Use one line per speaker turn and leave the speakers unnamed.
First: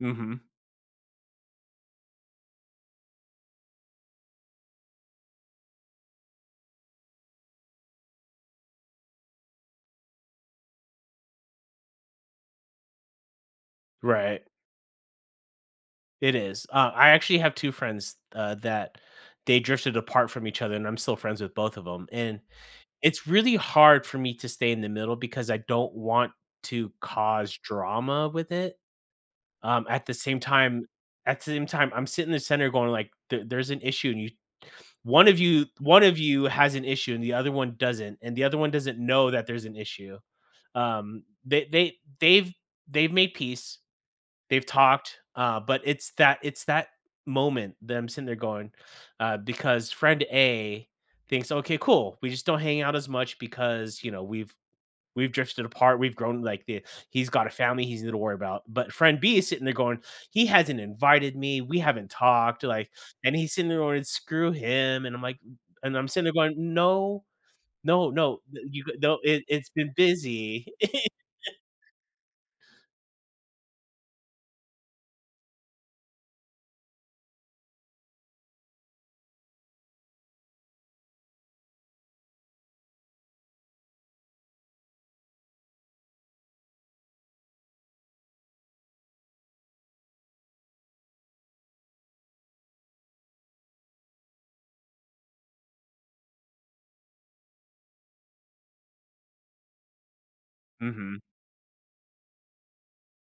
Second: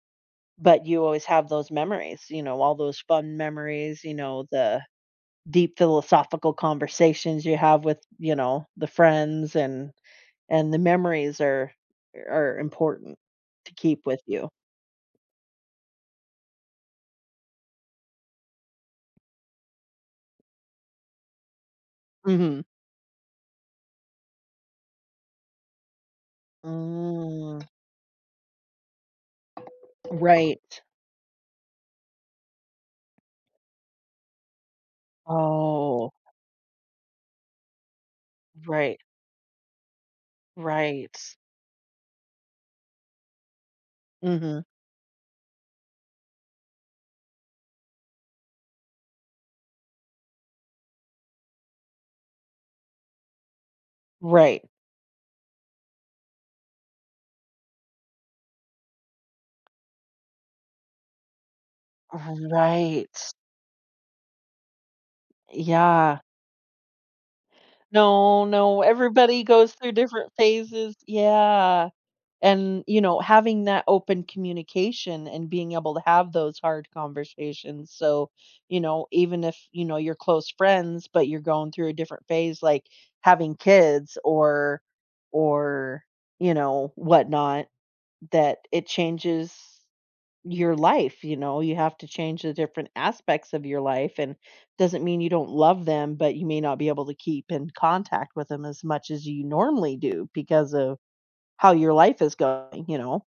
Mhm.
But you always have those memories, you know? All those fun memories, you know, the deep philosophical conversations you have with you know, the friends and and the memories are are important to keep with
Right.
you.
It is, uh, I actually have 2 friends, uh, that they drifted apart from each other and I'm still friends with both of 'em, and
Mhm.
it's really hard for me to stay in the middle because I don't want to cause
Mm.
drama with it? Um, at the same
Right.
time at the same time, I'm sitting in the center going like, there there's an issue and you one of you one
Oh.
of you has an issue and the other one doesn't, and the other one
Right.
doesn't know that there's an issue, um,
Right.
they they they've they've made peace. They've
Mhm.
talked, uh, but it's that it's that moment, them sitting there going uh, because friend A thinks, "Okay, cool, we just don't hang out as much because," you know, "we've
Right.
we've drifted apart, we've grown, like, the he's got a family he's gonna worry about." But, friend B is sitting there going, "He hasn't invited me, we haven't talked," like,
Right.
and he's sitting there going, "Screw him." And I'm like and I'm
Yeah.
sitting there going, "No. No, no,
No,
the
no,
you h no, it
everybody
It's
goes
been
through different
busy."
phases yeah, and, you know, having that open communication and being able to have those hard conversations so you know, even if, you know, you're close friends, but you're going through a different phase, like, having kids or or, you know, whatnot, that it changes your life, you know? You have to change the different aspects of your life and doesn't mean you don't love them, but you may not be able to keep in contact with them as much as you normally do because of
Mhm.
how your life is going, you know?